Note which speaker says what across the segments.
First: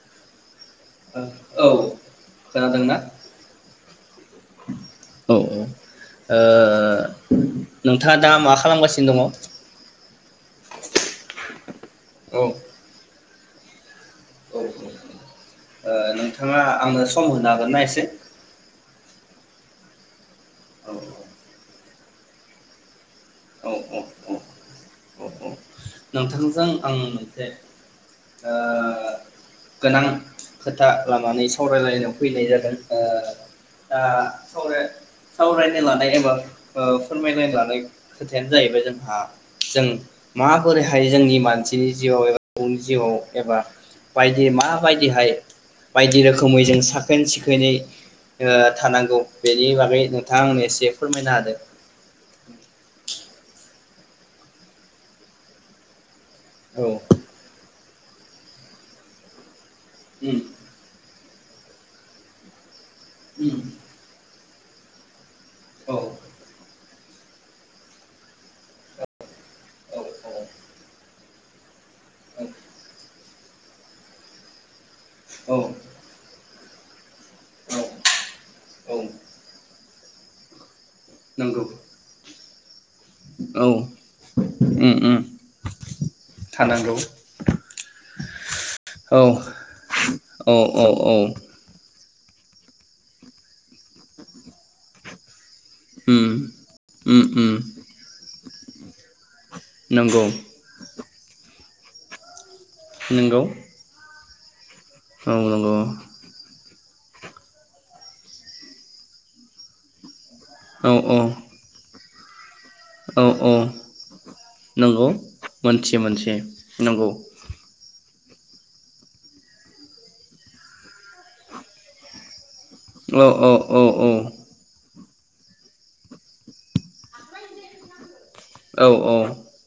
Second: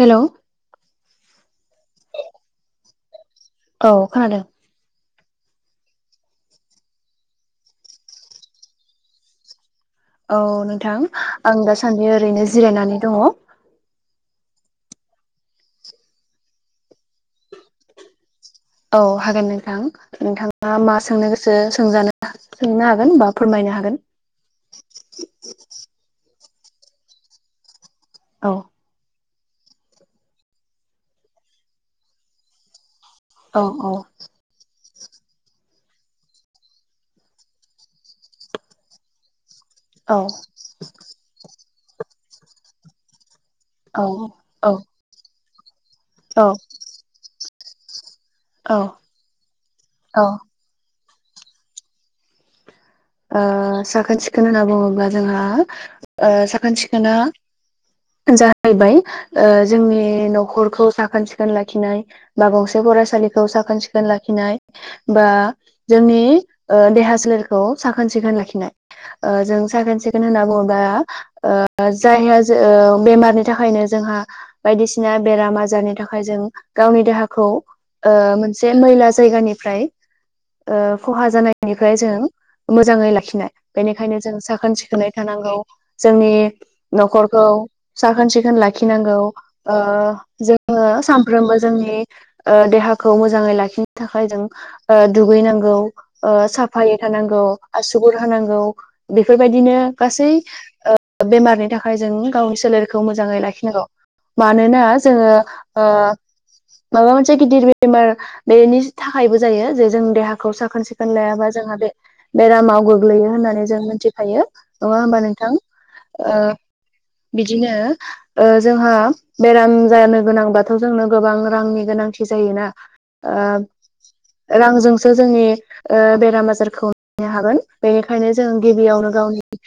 Speaker 1: हेल'
Speaker 2: ओ औ खोनादोंना?
Speaker 1: औ खोनादों।
Speaker 2: औ औ ओ नोंथाङा दा मा खालामगासिनो दङ?
Speaker 1: औ नोंथां आं दास सान्दि
Speaker 2: औ
Speaker 1: ओरैनो जिरायनानै दङ।
Speaker 2: औ ओ नोंथाङा आंनो सम होनो हागोनना एसे?
Speaker 1: औ हागोन नोंथां नोंथाङा
Speaker 2: औ
Speaker 1: मा सोंनो गोसो सोंजानो सोंनो हागोन बा
Speaker 2: औ
Speaker 1: फोरमायनो
Speaker 2: औ
Speaker 1: हागोन।
Speaker 2: औ औ औ नोंथांजों आं मोनसे ओ
Speaker 1: औ
Speaker 2: गोनां खोथा लानानै सावरायलायनायाव फैनाय जादों। ओ
Speaker 1: औ औ
Speaker 2: दा सावराय सावरायनो लानाय एबा ओ फोरमायनो लानाय खोथायानो जाहैबाय जोंहा जों
Speaker 1: औ
Speaker 2: मा हायो जोंनि मानसिनि जिउआव एबा [unintelligible] जिउआव एबा
Speaker 1: औ
Speaker 2: बायदि माबायदिहाय बायदि
Speaker 1: औ
Speaker 2: रोखोमै जों साखोन सिखोन खोनै ओ
Speaker 1: औ
Speaker 2: थानांगौ बेनि बागै नोंथाङा आंनो एसे फोरमायना होदो।
Speaker 1: ओ साखोन सिखोन होनना बुङोब्ला जोंहा ओ साखोन
Speaker 2: औ
Speaker 1: सिखोना जाहैबाय ओ जोंनि
Speaker 2: उम
Speaker 1: न'खरखौ साखोन सिखोन खोन लाखिनाय बाबावोसो बे फरायसालिखौ
Speaker 2: उम
Speaker 1: साखोन सिखोन लाखिनाय बा
Speaker 2: औ
Speaker 1: जोंनि ओ देहा सो लेरखौ साखोन सिखोन लाखिनाय ओ जों साखोन
Speaker 2: औ
Speaker 1: सिखोन होनना बुङोबा ओ जायहा जो ओ बेमारनि थाखायनो जोंहा बायदिसि ना
Speaker 2: औ
Speaker 1: बेराम आजारनि थाखाय जों गावनि देहा खौ
Speaker 2: औ
Speaker 1: ओ मोनसे
Speaker 2: औ
Speaker 1: मैला जायगानिफ्राय ओ खहा
Speaker 2: नंगौ
Speaker 1: जानायनिफ्राय जों मोजाङै लाखिनाय
Speaker 2: औ
Speaker 1: बेनिखायनो जों साखोन
Speaker 2: उम
Speaker 1: सिखोनै
Speaker 2: उम
Speaker 1: थानांगौ जोंनि
Speaker 2: थानांगौ
Speaker 1: न'खरखौ साखोन सिखोन लाखिनांगौ
Speaker 2: औ
Speaker 1: ओ
Speaker 2: औ
Speaker 1: जोंङो
Speaker 2: औ औ
Speaker 1: सानफ्रोमबो जोंनि ओ देहाखौ मोजाङै लाखिनो थाखाय जों ओ दुगैनांगौ
Speaker 2: उम
Speaker 1: ओ साफायै
Speaker 2: उम
Speaker 1: थानांगौ।
Speaker 2: उम
Speaker 1: आसुगुर होनांगौ बेफोरबायदिनो
Speaker 2: नंगौ
Speaker 1: गासै ओ बेमारनि थाखा खाय जों गावसि सोलेरखौ मोजाङै
Speaker 2: नंगौ
Speaker 1: लाखिनांगौ। मानोना जोंङो
Speaker 2: औ नंगौ
Speaker 1: ओ माबा मोनसे गिदिर बेमार बेनि थाखायबो जायो जे जों देहा खौ
Speaker 2: औ
Speaker 1: साखोन सिखोन लायाबा जोंहा बे बेरामाव
Speaker 2: औ
Speaker 1: गोग्लैयो
Speaker 2: औ
Speaker 1: होननानै जों मिथिफायो नङा
Speaker 2: नंगौ
Speaker 1: होमबा नोंथां
Speaker 2: मोनथियो मोनथियो
Speaker 1: ओ
Speaker 2: नंगौ
Speaker 1: बिदिनो ओ जोंहा बेराम जानो गोनांबाथ' जोंनो गोबां रांनि गोनांथि जायोना
Speaker 2: औ औ औ औ
Speaker 1: सो जोंनि ओ बेराम आजारखौ नो हागोन बे खायनो जों
Speaker 2: औ
Speaker 1: गिबियावनो गावनि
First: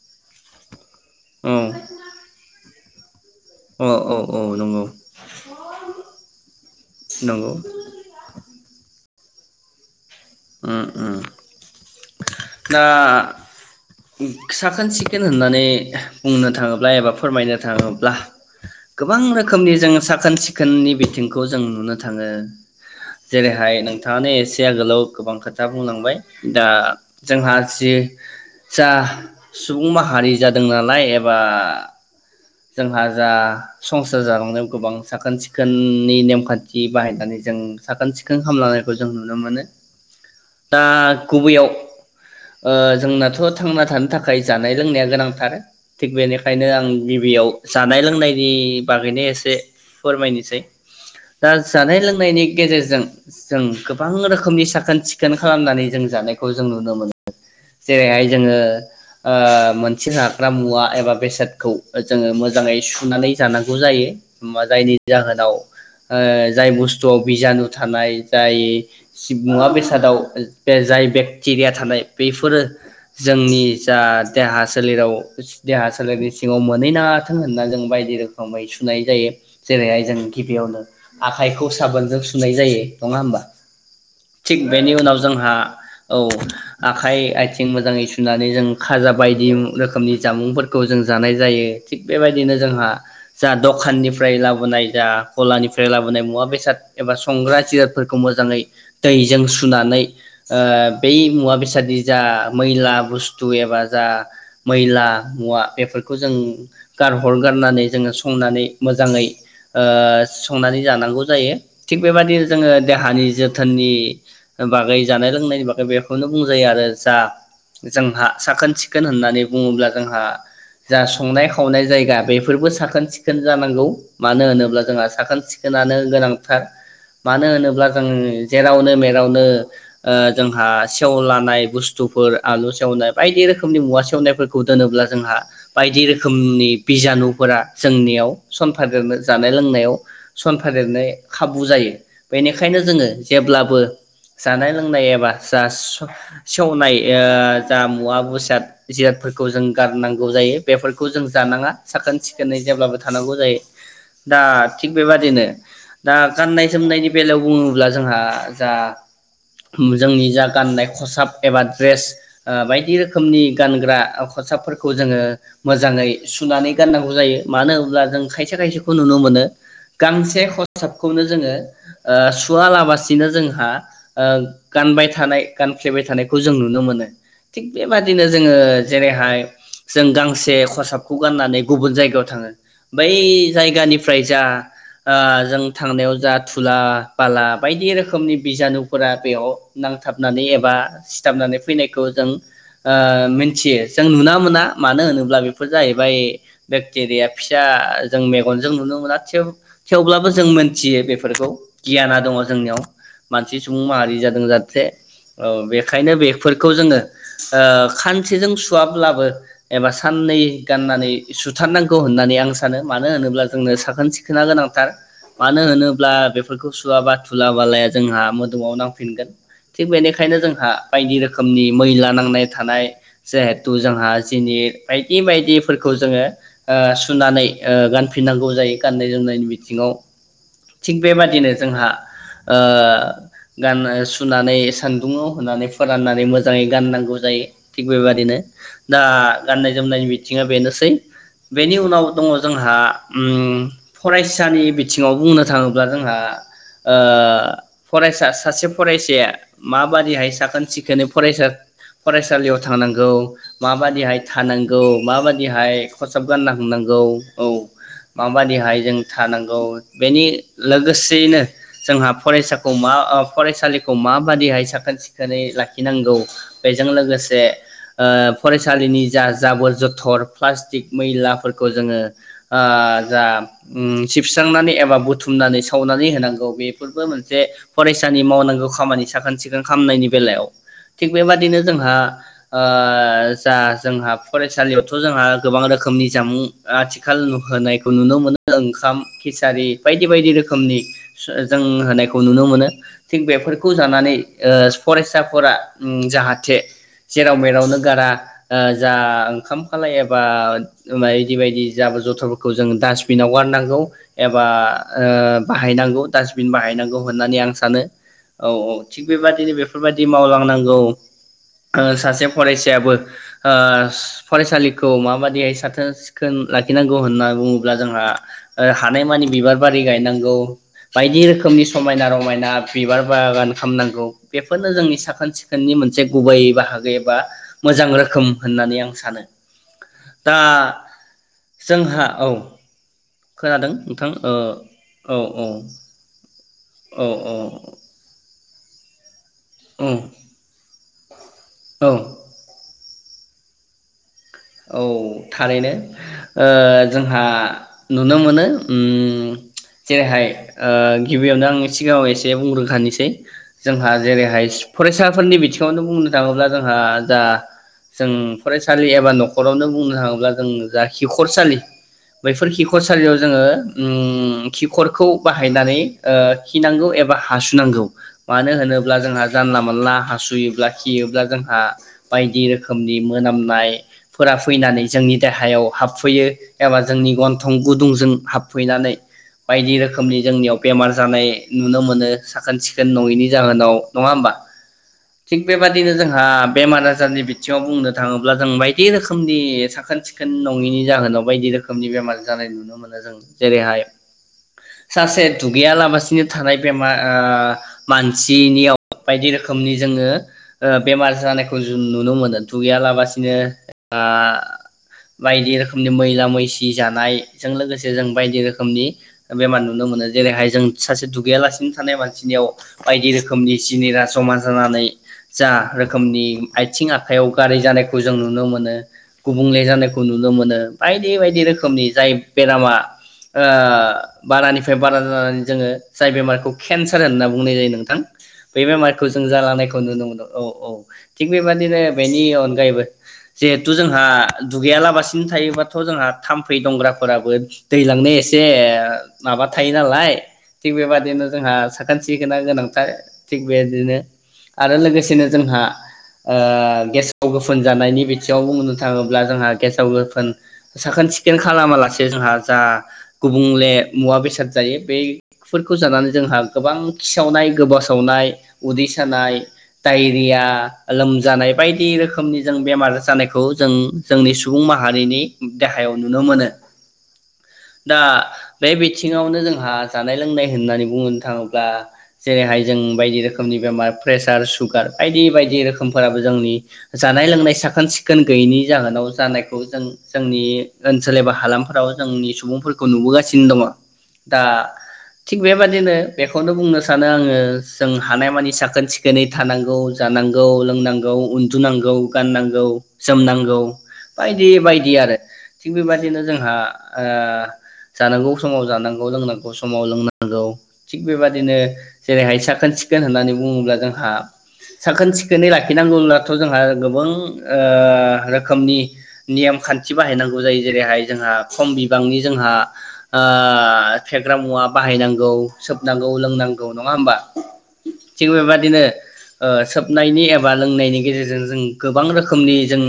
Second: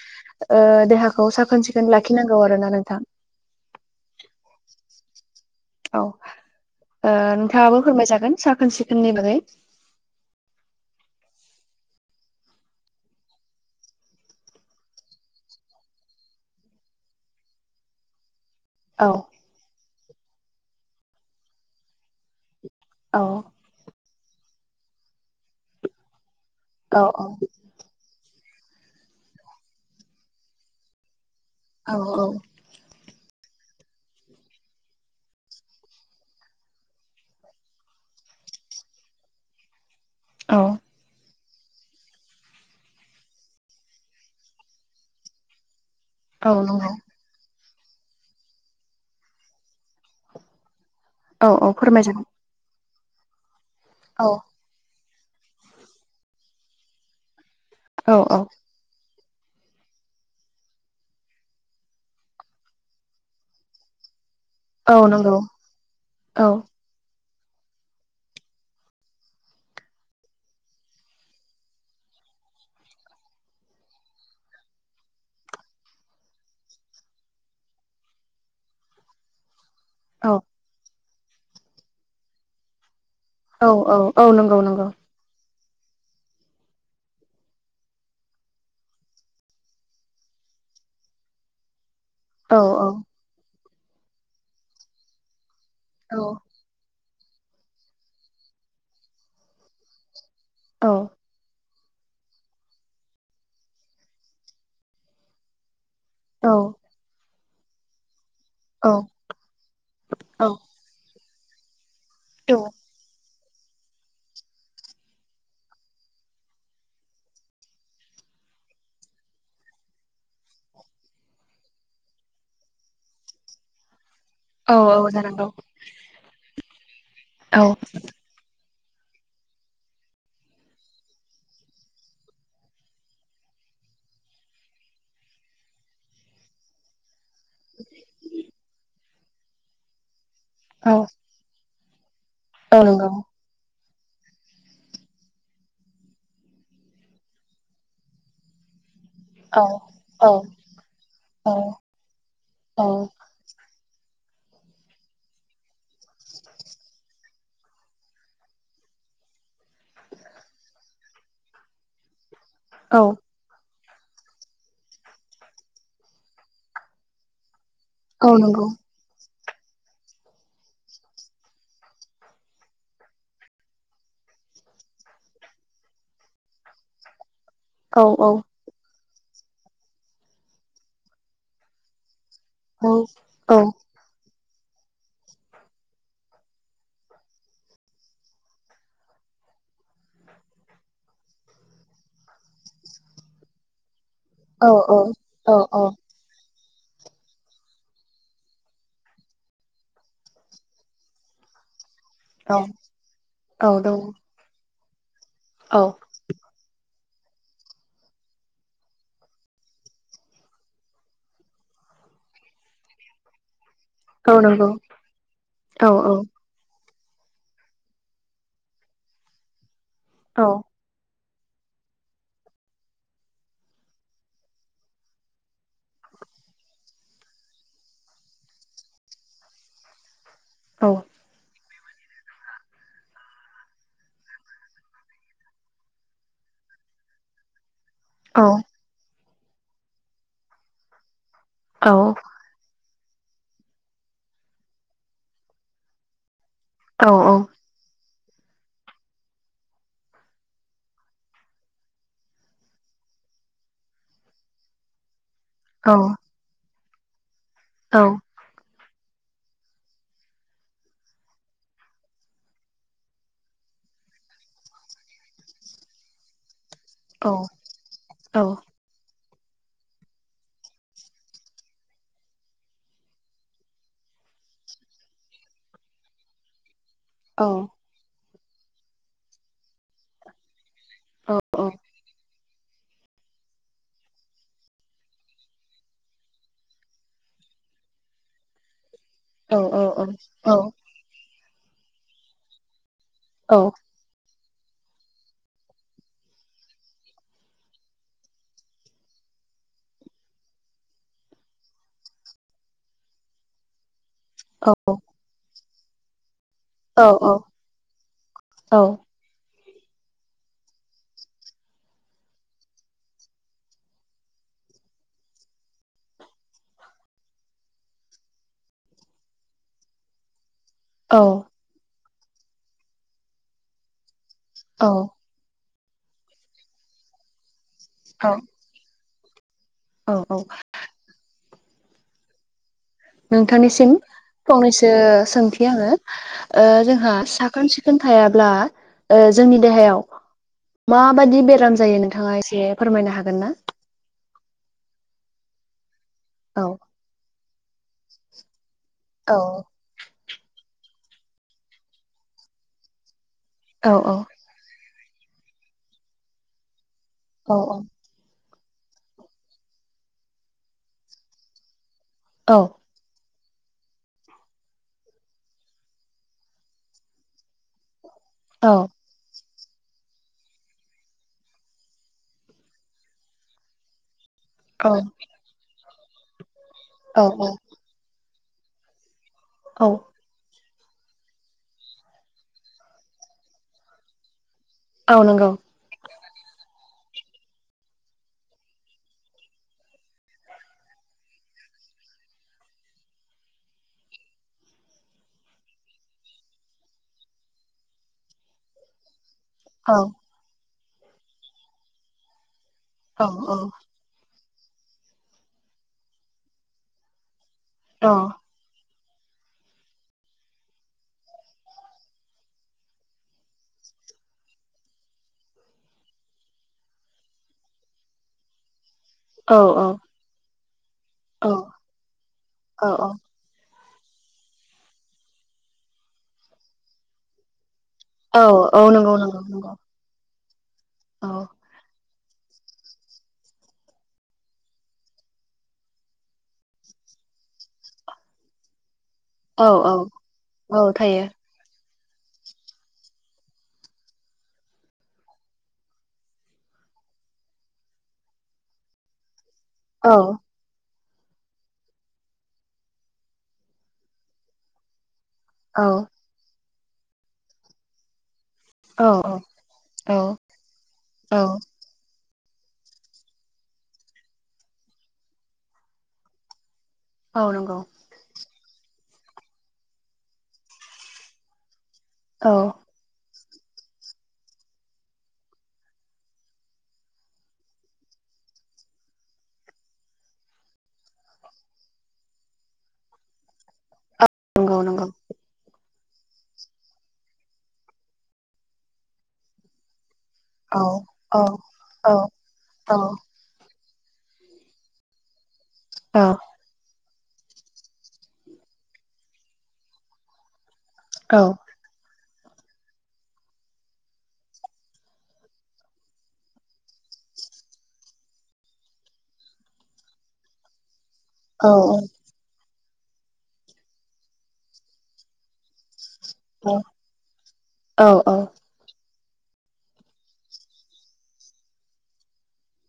Speaker 1: ओ देहा खौ
Speaker 2: औ
Speaker 1: साखोन सिखोन लाखिनांगौ आरो ना नों
Speaker 2: औ औ औ नंगौ [unintelligible]
Speaker 1: औ ओ
Speaker 2: नंगौ
Speaker 1: नोंथाङाबो फोरमायजागोन साखोन सिखोननि गै
Speaker 2: उम उम दा साखोन सिखोन होननानै बुंनो थाङोब्ला एबा फोरमायनो थाङोब्ला
Speaker 1: औ
Speaker 2: गोबां रोखोमनि जों सा खोन सिखोननि बिथिंखौ जों नुनो थाङो।
Speaker 1: औ
Speaker 2: जेरैहाय नोंथ थांङानो एसे आगोलाव गोबां खोथा बुंलांबाय। दा
Speaker 1: औ
Speaker 2: जोंहा जि जा सुबुं माहारि जादों नालाय एब बा
Speaker 1: औ औ
Speaker 2: जोंहा जा संसार जालांनायाव गोबां साखोन सिखोननि नेमखान्थि बाहायनानै जों साखोन सिखोन खालामलांनायखौ जों नुनो मोनो।
Speaker 1: औ
Speaker 2: दा गुबैयाव ओ जोंनाथ' थांना थानो थाखाय जानाय लोंनाया गोनांथार। थिग
Speaker 1: औ
Speaker 2: बेनिखायनो आं
Speaker 1: नंगौ
Speaker 2: गिबियाव जानाय लोंनायनि बागैनो एसे फोरमायनोसै। दा
Speaker 1: औ औ
Speaker 2: जानाय
Speaker 1: फोरमायजागोन
Speaker 2: लोंनायनि गेजेरजों [inaudible] जों गोबां
Speaker 1: औ
Speaker 2: रोखोमनि सा खोन सिखोन खालामनानै जों जानायखौ जों नुनो मोनो।
Speaker 1: औ
Speaker 2: जेरैहाय
Speaker 1: औ
Speaker 2: जोङो ओ मोनसे जाग्रा मुवा एबा बेसादखौ जोङो मोजाङै सुनानै जानांगौ जायो। मा जायनि
Speaker 1: औ नंगौ
Speaker 2: जाहोनाव ओ
Speaker 1: औ
Speaker 2: जाय बुस्थुआव बिजानु थानाय जाय [unintelligible] मुवा बेसादाव बे जाय बेक्टेरिया थानाय बेफोरो जोंनि जा देहा सोलेराव देहा सोलेरनि सिङाव मोनहैनाथों होनना जों बायदि रोखोमै सुनाय जायो। जेरैहाय जों
Speaker 1: औ
Speaker 2: गिबियावनो आखाइखौ साबोनजों सुनाय जायो। नङा होमबा
Speaker 1: औ औ औ नं
Speaker 2: थिग बेनि उनाव जों जोंहा औ आखाइ आयथिं मोजाङै सुनानै जों खाजा बायदि रोखोमनि जामुंफोरखौ जों जानाय जायो। थिग बेबायदिनो
Speaker 1: औ औ
Speaker 2: जोंहा जा दखाननिफ्राय लाबोनाय जा गलानिफ्राय [unintelligible]
Speaker 1: औ
Speaker 2: लाबोनाय मुवा बेसाद [unintelligible] एबा संग्रा जिरतफोरखौ मोजाङै दैजों सुनानै ओ
Speaker 1: औ
Speaker 2: बै मुवा बेसाद। [unintelligible] जा मैला बुस्थु एबा जा मैला मुवा बेफो खौ जों
Speaker 1: औ
Speaker 2: गार हरगारनानै जोङो स संनानै
Speaker 1: औ
Speaker 2: मोजाङै ओ संनानै जानांगौ। जायो। थिग बेबायाददिनो
Speaker 1: औ
Speaker 2: जोङो देहानि जोब थोननि बागै जानाय-लोंनायनि बागै बेखौनो बुंजायो आरो जा जोंहा साखोन-सिखोन होननानै बुङोब्ला जोंहा जा संनाय-खावनाय जायगा बेफोरबो साखोन-सिखोन जानांगौ। मानो
Speaker 1: औ
Speaker 2: होनोब्ला
Speaker 1: औ
Speaker 2: जोंहा साखोन
Speaker 1: जानांगौ
Speaker 2: सिखोनानो गोनांथार मानो
Speaker 1: औ
Speaker 2: होनोब्ला जों जेरावनो मेरावनो ओ जोंहा सेवलानाय बुस्थुफोर आलु सेवनाय बायदि रोखोमनि मुवा सेवनायफोरखौ दोनोब्ला जोंहा बायदि रोखोमनि बिजानु फोरा जोंनियाव सनफा देरनो जानाय-लोंनायाव सनफा
Speaker 1: औ
Speaker 2: देरनाय खाबु जायो।
Speaker 1: औ
Speaker 2: बेनिखायनो जोङो
Speaker 1: नंगौ
Speaker 2: जेब्लाबो जानाय लोंनाय एबा जा स सेवनाय ओ जा मुवा बेसाद जिरादफोरखौ
Speaker 1: औ
Speaker 2: जों
Speaker 1: औ
Speaker 2: गारनांगौ जायो बेफोरखौ जों जानाङा साखोन सिखोनै
Speaker 1: औ
Speaker 2: जेब्लाबो थानांगौ जायो। दा थिग बेबादिनो दा गान्नाय-जोमनायनि बेलायाव बुङोब्ला जोंहा जा होम जोंनि जा गाननाय खसाब एबा द्रेस ओ बायदि
Speaker 1: औ
Speaker 2: रोखोमनि गान ग्रा खसाबफोरखौ जोङो मोजाङै सुनानै गाननांगौ जायो। मानो होब्ला जों
Speaker 1: औ
Speaker 2: खायसे
Speaker 1: नंगौ
Speaker 2: खायसेखौ नुनो मोनो। गांसे खरसाबखौनो जोङो ओ सु सुवालाबसिनो जोंहा ओ गानबाय थानाय गानफ्लेबाय थानायखौ जों नुनो मोनो। थिग
Speaker 1: औ औ
Speaker 2: बेबादिनो जोङो जेरैहाय जों गांसे खसाबखौ गाननानै गुबुन जायगायाव थाङो
Speaker 1: औ
Speaker 2: बै
Speaker 1: औ
Speaker 2: जायगानिफ्राय जा ओ जों थांनायाव जा धुला बाला बायदि रोखोमनि बिजानुफोरा बेयाव नांथाबनानै एबा सिथाबनानै फैनायखौ जों ओ मिन्थियो। जों नुना मोना
Speaker 1: औ
Speaker 2: मानो होनोब्ला बेफोर जाहैबाय बेक्टेरिया फिसा जों मेगनजों नुनो मोना थेव थेवब्लाबो जों मोनथियो बेफोरखौ। गियाना दङ
Speaker 1: औ
Speaker 2: जोंनियाव मानसि
Speaker 1: औ
Speaker 2: सुबुं
Speaker 1: दं
Speaker 2: माहारि जादों जाहाथे। औ बेखायनो बेफोरखौ जोङो ओ खानसेजों सुवाब्लाबो एबा साननै गाननानै सुथारनांगौ होननानै आं सानो मानो होनोब्ला ज जोंनो साखोन
Speaker 1: औ
Speaker 2: सिखोना
Speaker 1: नंगौ
Speaker 2: गोनांथार मानो
Speaker 1: औ
Speaker 2: होनोब्ला बे सुवाबा दुला बालाया जोंहा मोदोमाव नांफिनगोन थिग
Speaker 1: औ
Speaker 2: बेनिखायनो जोंहा बायदि रोखो रोखोमनि मैला नांनाय थानाय जेहेथु जोंहा जिनिर बायदि बायदिफोरखौ जोङो ओ सुनानै ओ गानफिननांगौ जायो गाननाय जोमनायनि बिथिङाव थिग बेबाद जोंहा ओ गाननो सुनानै सान्दुंङाव होननानै फोराननानै मोजाङै गाननांगौ जायो थिग बेबायादिनो दा गाननाय जोमनायनि मिथिङा बेनोसै बेनि
Speaker 1: औ
Speaker 2: उनाव दङ जोंहा उम फरायसानि बिथिङाव बुंनो थाङोब्ला जोंहा ओ
Speaker 1: औ
Speaker 2: फरायस दा सा सासे फरायसाया माबादिहाय साखोन सिखोनै फरासा फरायसालियाव थांनांगौ माबाददिहाय थानांगौ माबाद दि
Speaker 1: औ
Speaker 2: हाय खसाब गानना होनां गौ औ माबादिहाय जों थानांगौ बेनि लोगोस थियैनो जोंहा फरायसाखौ मा ओ फरायसालिखौ माबादिहाय साखोन सिखोनै लाखिनांगौ बेजों लोगोसे ओ फरायसालिनिज जा जाबोर जथर प्लास्टिक मैलाफोरखौ जोङो ओ जा उम सिबस्रांनानै एबा बुथुमनानैस खावनानै होनांगौ बेब फोरबो मोनसे
Speaker 1: औ
Speaker 2: फरायसानि मावनां गौ खामानि साखोन सिखोन खालामामनायनि बेलायाव। थिग
Speaker 1: औ
Speaker 2: बेबादिनो
Speaker 1: औ
Speaker 2: जोंहा ओ जा जोंहा फरायसालियावथ' जोंहा गोबां रोखोमनि जामुं आथिखाल होनायखौ नुनो मोनो ओंखाम
Speaker 1: औ
Speaker 2: खिसारि
Speaker 1: औ
Speaker 2: बायदि बायदि
Speaker 1: औ
Speaker 2: रोख खोमनि सुआज जों होनायखौ नुनो मोनो थिग
Speaker 1: औ
Speaker 2: बेफोरखौ जानानै‌ ओस फरायसाफोरा उम जाहाथे जेराव मेरावनो गारा ओ जा ओंखाम खालाय एबा बिदि बायदि जाबो जथनफोरखौ जोंङो डास्टबिनाव गारनांगौ एबा
Speaker 1: औ
Speaker 2: ओ बाहायनांगौ दास बिन बाहायनांगौ
Speaker 1: औ
Speaker 2: होननानै आं सानो औ औ थिग बिबादिनो बेफ फोरबायाददि मावलांनांगौ ओ सासे फरायसायाबो ओस फरायसालिखौ माबाददिहाय साथोन सिखोन लाखिनांगौ होनना बुङोब्ला जोंहा ओ हानायमानि बिबार बारि गायनांगौ। [inaudible]
Speaker 1: औ
Speaker 2: बायदि रोखोमनि समायना रम मायना बिबार बागान खालामनांगौ। बेफोरनो
Speaker 1: औ
Speaker 2: जोंनि साखोन सिखोननि मोनस से गुबै बाहागोबा एबा। मोजां रोखोम होननानै आं सानो। दा। जोंहा औ खोनादों
Speaker 1: नोंथांनिसिम
Speaker 2: नोंथां ओ
Speaker 1: फंनैसो
Speaker 2: औ औ
Speaker 1: सोंथि आंङो
Speaker 2: औ
Speaker 1: जोंहा साखोन सिखोन था ब्ला जोंनि देहायाव मा माबादि बेराम
Speaker 2: औ
Speaker 1: जायो
Speaker 2: औ
Speaker 1: नोंथाङा एसे फोरमायनो हागोन ना
Speaker 2: औ थारैनो ओ
Speaker 1: औ
Speaker 2: जोंहा नुनो मोनो
Speaker 1: औ
Speaker 2: जेरैहाय गिबियावनो आं सिगाङाव एसे बुंग्रोखानोसै जोंहा
Speaker 1: औ औ
Speaker 2: जेरैहाय फरायसाफोरनि बिथिङावनो बुंनो थांङोब्ला जोंहा दा
Speaker 1: औ
Speaker 2: जों फरायसालि एबा नखर नखरावनो बुंनो थांङोब्ला जों जा खिखरसालि बैफोर
Speaker 1: औ
Speaker 2: खिखर सारियाव जोंङो ओ खिखरखौ बाहायनानै खिनांगौ एबा हासुनांगौ मानो
Speaker 1: औ
Speaker 2: होनोब्ला जोंहा जानला मोनला हासुयोब्ला खियोब्ला जोंहा बायदि रोखोमनि मोनामनाय फोर फैनानै जोंनि देहायाव हाब फैयो एबा जोंनि
Speaker 1: औ
Speaker 2: गन्थं गुदुंजों हाब फैनानै बायदि
Speaker 1: औ
Speaker 2: रोखोमनि जोंनियाव बेमार जानाय नुनो मोनो साखोन सिखोन नङयिनि जाहोनाव नङा होमबा
Speaker 1: औ
Speaker 2: थिग
Speaker 1: नंगौ
Speaker 2: बेबादिनो जोंहा बेमारा बारनि बिथिङाव बुंनो थांङोब्ला जों बाय बायदि रोखोमनि साखोन सिखोन नंङिनि जाहोनाव बायदि रोखोमनि बेमार जानाय नुनो मोनो जों जेरैहाय सासे दुगैया लासिनो थानाय बेमार मानसिनियाव बायदि रोखोम रोखोमनि
Speaker 1: औ
Speaker 2: जोंङो ओ बेमार जानायखौ जों नुनो मोनो
Speaker 1: औ
Speaker 2: दुगैयालाबासिनो
Speaker 1: औ
Speaker 2: ओ बायदि रोखोमनि मैला मैसि जानाय बेजों लोगोसे जों
Speaker 1: औ
Speaker 2: बायदि रोखोमनि बेमार नुनो मोनो जेरैहाय जों सासे दुगैयालासिनो थानाय मानसिनियाव बायदि रोखोमनि जिनिरा जमा जानानै जा रोखोमनि आथिं-आखाइयाव गाराय जानायखौ जों नुनो मो नो
Speaker 1: औ
Speaker 2: गुबुंले जानायखौ नुनो मोनो बायदि बायदि रोखोमनि जाय बेरामा
Speaker 1: औ
Speaker 2: ओ बारानिफ्राय बारा जानानै जोङो जाय बेमारखौ केन्सार होनना बुंनाय जायो नों थां
Speaker 1: औ
Speaker 2: बे
Speaker 1: औ
Speaker 2: बेमारखौ
Speaker 1: नंगौ
Speaker 2: जों
Speaker 1: नंगौ नंगौ
Speaker 2: जालानायखौ नुनो मोनदों। औ औ
Speaker 1: औ
Speaker 2: थिग बेबादिनो बेनि अनगायैबो जिहेथु जोंहा दुगैयालाबसिनो थायोबाथ' जोंहा थाम्फै दंग्राफोराबो दैलांनो एसे माबा
Speaker 1: औ
Speaker 2: थायो
Speaker 1: औ
Speaker 2: नालाय थिग
Speaker 1: औ थायो
Speaker 2: बेबादिनो जोंहा खान्थि गोनां-गोनांथार थिग बेबायदिनो आरो लोगोसेनो जोंहा ओ गेसाव-गोफोन जानायनि बि खाथियाव बुंनो थाङोब्ला जोंहा
Speaker 1: औ
Speaker 2: गेसाव-गोफोन साखोन-सि खोन खालामालासे जोंहा जा गुबुंले मुवा बेसाद जायो, बै फोरखौ
Speaker 1: औ
Speaker 2: जानानै जोंहा गोबां खिसावनाय, गोबा उदै
Speaker 1: औ
Speaker 2: सानाय,
Speaker 1: औ
Speaker 2: डायरिया
Speaker 1: औ
Speaker 2: लोमजानाय बायदि रोखोम नि जों बेमार जानायखौ जों जोंनि सुबुं माहारिनि देहायाव नुनो मोनो।
Speaker 1: औ नंगौ
Speaker 2: दा बे बिथिङावनो जोंहा जानाय लोंनाय होननानै बुंनो थाङोब्ला
Speaker 1: औ
Speaker 2: जेरैहाय जों बायदि रोखोम नि बेमार प्रेसार, सुगार बायदि बायदि रोखोमफोराबो जोंनि जानाय लोंनाय, साखोन-सि खोन गैयैनि जाहोनाव जानायखौ जों-जोंनि ओनसोल एबा हालामफोराव जोंनि सुबुंफोरखौ नुबोगासिनो दङ। दा
Speaker 1: नंगौ नंगौ
Speaker 2: थिग बेबादिनो बेखौनो बुंनो सानो आङो जों हानायमानि साखो- सिखोनै थानांगौ जानांगौ,
Speaker 1: औ
Speaker 2: लोंनांगौ,
Speaker 1: औ
Speaker 2: उन्दुनांगौ,
Speaker 1: औ
Speaker 2: गाननांगौ
Speaker 1: औ
Speaker 2: जोमनांगौ बायदि बायदि आरो थिग
Speaker 1: औ
Speaker 2: बेबादिनो जोंहा ओ जानांगौ समाव जानांगौ, लोंनांगौ समाव लोंनांगौ थिग
Speaker 1: औ
Speaker 2: बेबादिनो जेरैहाय साखोन सिखोन होननानै बुङोब्ला जोंहा साखोन सिखोनै लाखिनांगौब्लाथ' जोंहा गोबां रोखोमनि नियाम खान्थि बाहायनांगौ जायो जेरैहाय जोंहा खम
Speaker 1: औ
Speaker 2: बिबांनि जोंहा फेग्रा मुवा बाहायनांगौ सोबनांगौ लोंनांगौ नङा होनबा
Speaker 1: औ
Speaker 2: थिग बेबादिनो सोबनायनि एबा लोंनायनि गेजेरजों जों गोबां रोखोम रोखोमनि जों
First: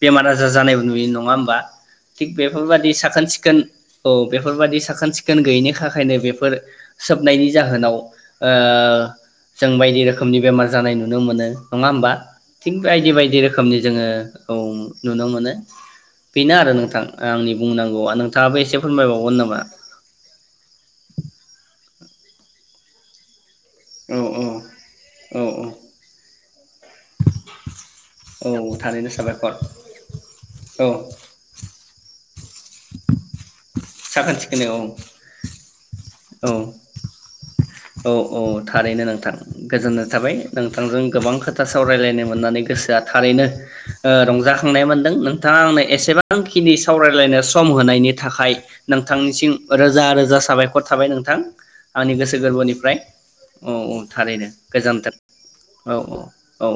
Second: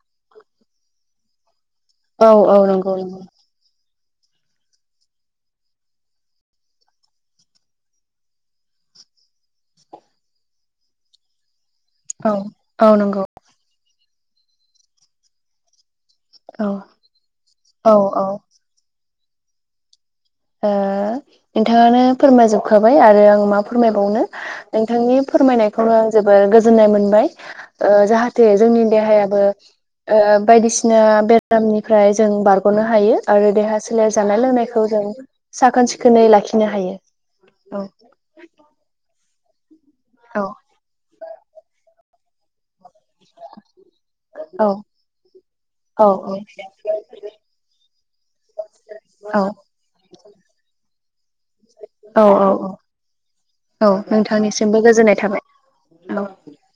Speaker 2: बेमार आजार जानाय नुयो नङा होमबा
Speaker 1: औ
Speaker 2: थिग
Speaker 1: औ
Speaker 2: बेफोरबायदि
Speaker 1: नंगौ नंगौ
Speaker 2: साखोन सिखोन औ बेफोरबायाददि साखोन सिखोन गैयिनि थाखायनो बेफोर सोबनायनि जाहोनाव जों बायदि रोखोमनि बेमार जानाय नुनो मोनो नङा होमबा
Speaker 1: औ
Speaker 2: थिग
Speaker 1: औ
Speaker 2: बायदि
Speaker 1: नंगौ
Speaker 2: बायदि रोखोम जोङो औ नुनो मोनो बेनो
Speaker 1: औ
Speaker 2: आरो नोंथां आंनि
Speaker 1: औ
Speaker 2: बुंनांगौआ
Speaker 1: औ
Speaker 2: नोंथाङाबो एसे फोरमायबाव [unintelligible]
Speaker 1: ओ नोंथाङानो फोरमायजोबखाबाय आरो आं मा
Speaker 2: औ
Speaker 1: फोरमायबावनो
Speaker 2: औ
Speaker 1: नोंथांनि
Speaker 2: औ
Speaker 1: फोरमायनायखौनो आं जोबोर गोजोननाय मोनबाय जाहाथे
Speaker 2: औ
Speaker 1: जोंनि
Speaker 2: थारैनो
Speaker 1: देहायाबो
Speaker 2: साबायखर औ
Speaker 1: बायदिसिना बेरामनिफ्राय जों बारग'नो हायो आरो देहा
Speaker 2: साखोन
Speaker 1: जानाय
Speaker 2: सिखोनै
Speaker 1: लोंनायखौ जों
Speaker 2: औ
Speaker 1: खोनै
Speaker 2: औ
Speaker 1: लाखिनो हायो
Speaker 2: औ औ थारैनो नोंथां गोजोननाय थाबाय
Speaker 1: औ
Speaker 2: नोंथांजों गोबां खोथा सावरायलायनाय मोननानै गोसोआ थारैनो
Speaker 1: औ
Speaker 2: रंजाखांनाय मोनदों नोंथाङा आंनो
Speaker 1: औ
Speaker 2: एसेबांखिनि सावरायलायनो सम होनायनि थाखाय नोंथांनिसिम रोजा रोजा साबायखर थाबाय नोंथां आंनि
Speaker 1: औ
Speaker 2: गोसो
Speaker 1: औ
Speaker 2: गोरबोनि
Speaker 1: औ
Speaker 2: औ औ थारैनो
Speaker 1: नोंथांनिसिमबो
Speaker 2: गोजानथों
Speaker 1: गोजोननाय थाबाय
Speaker 2: औ औ औ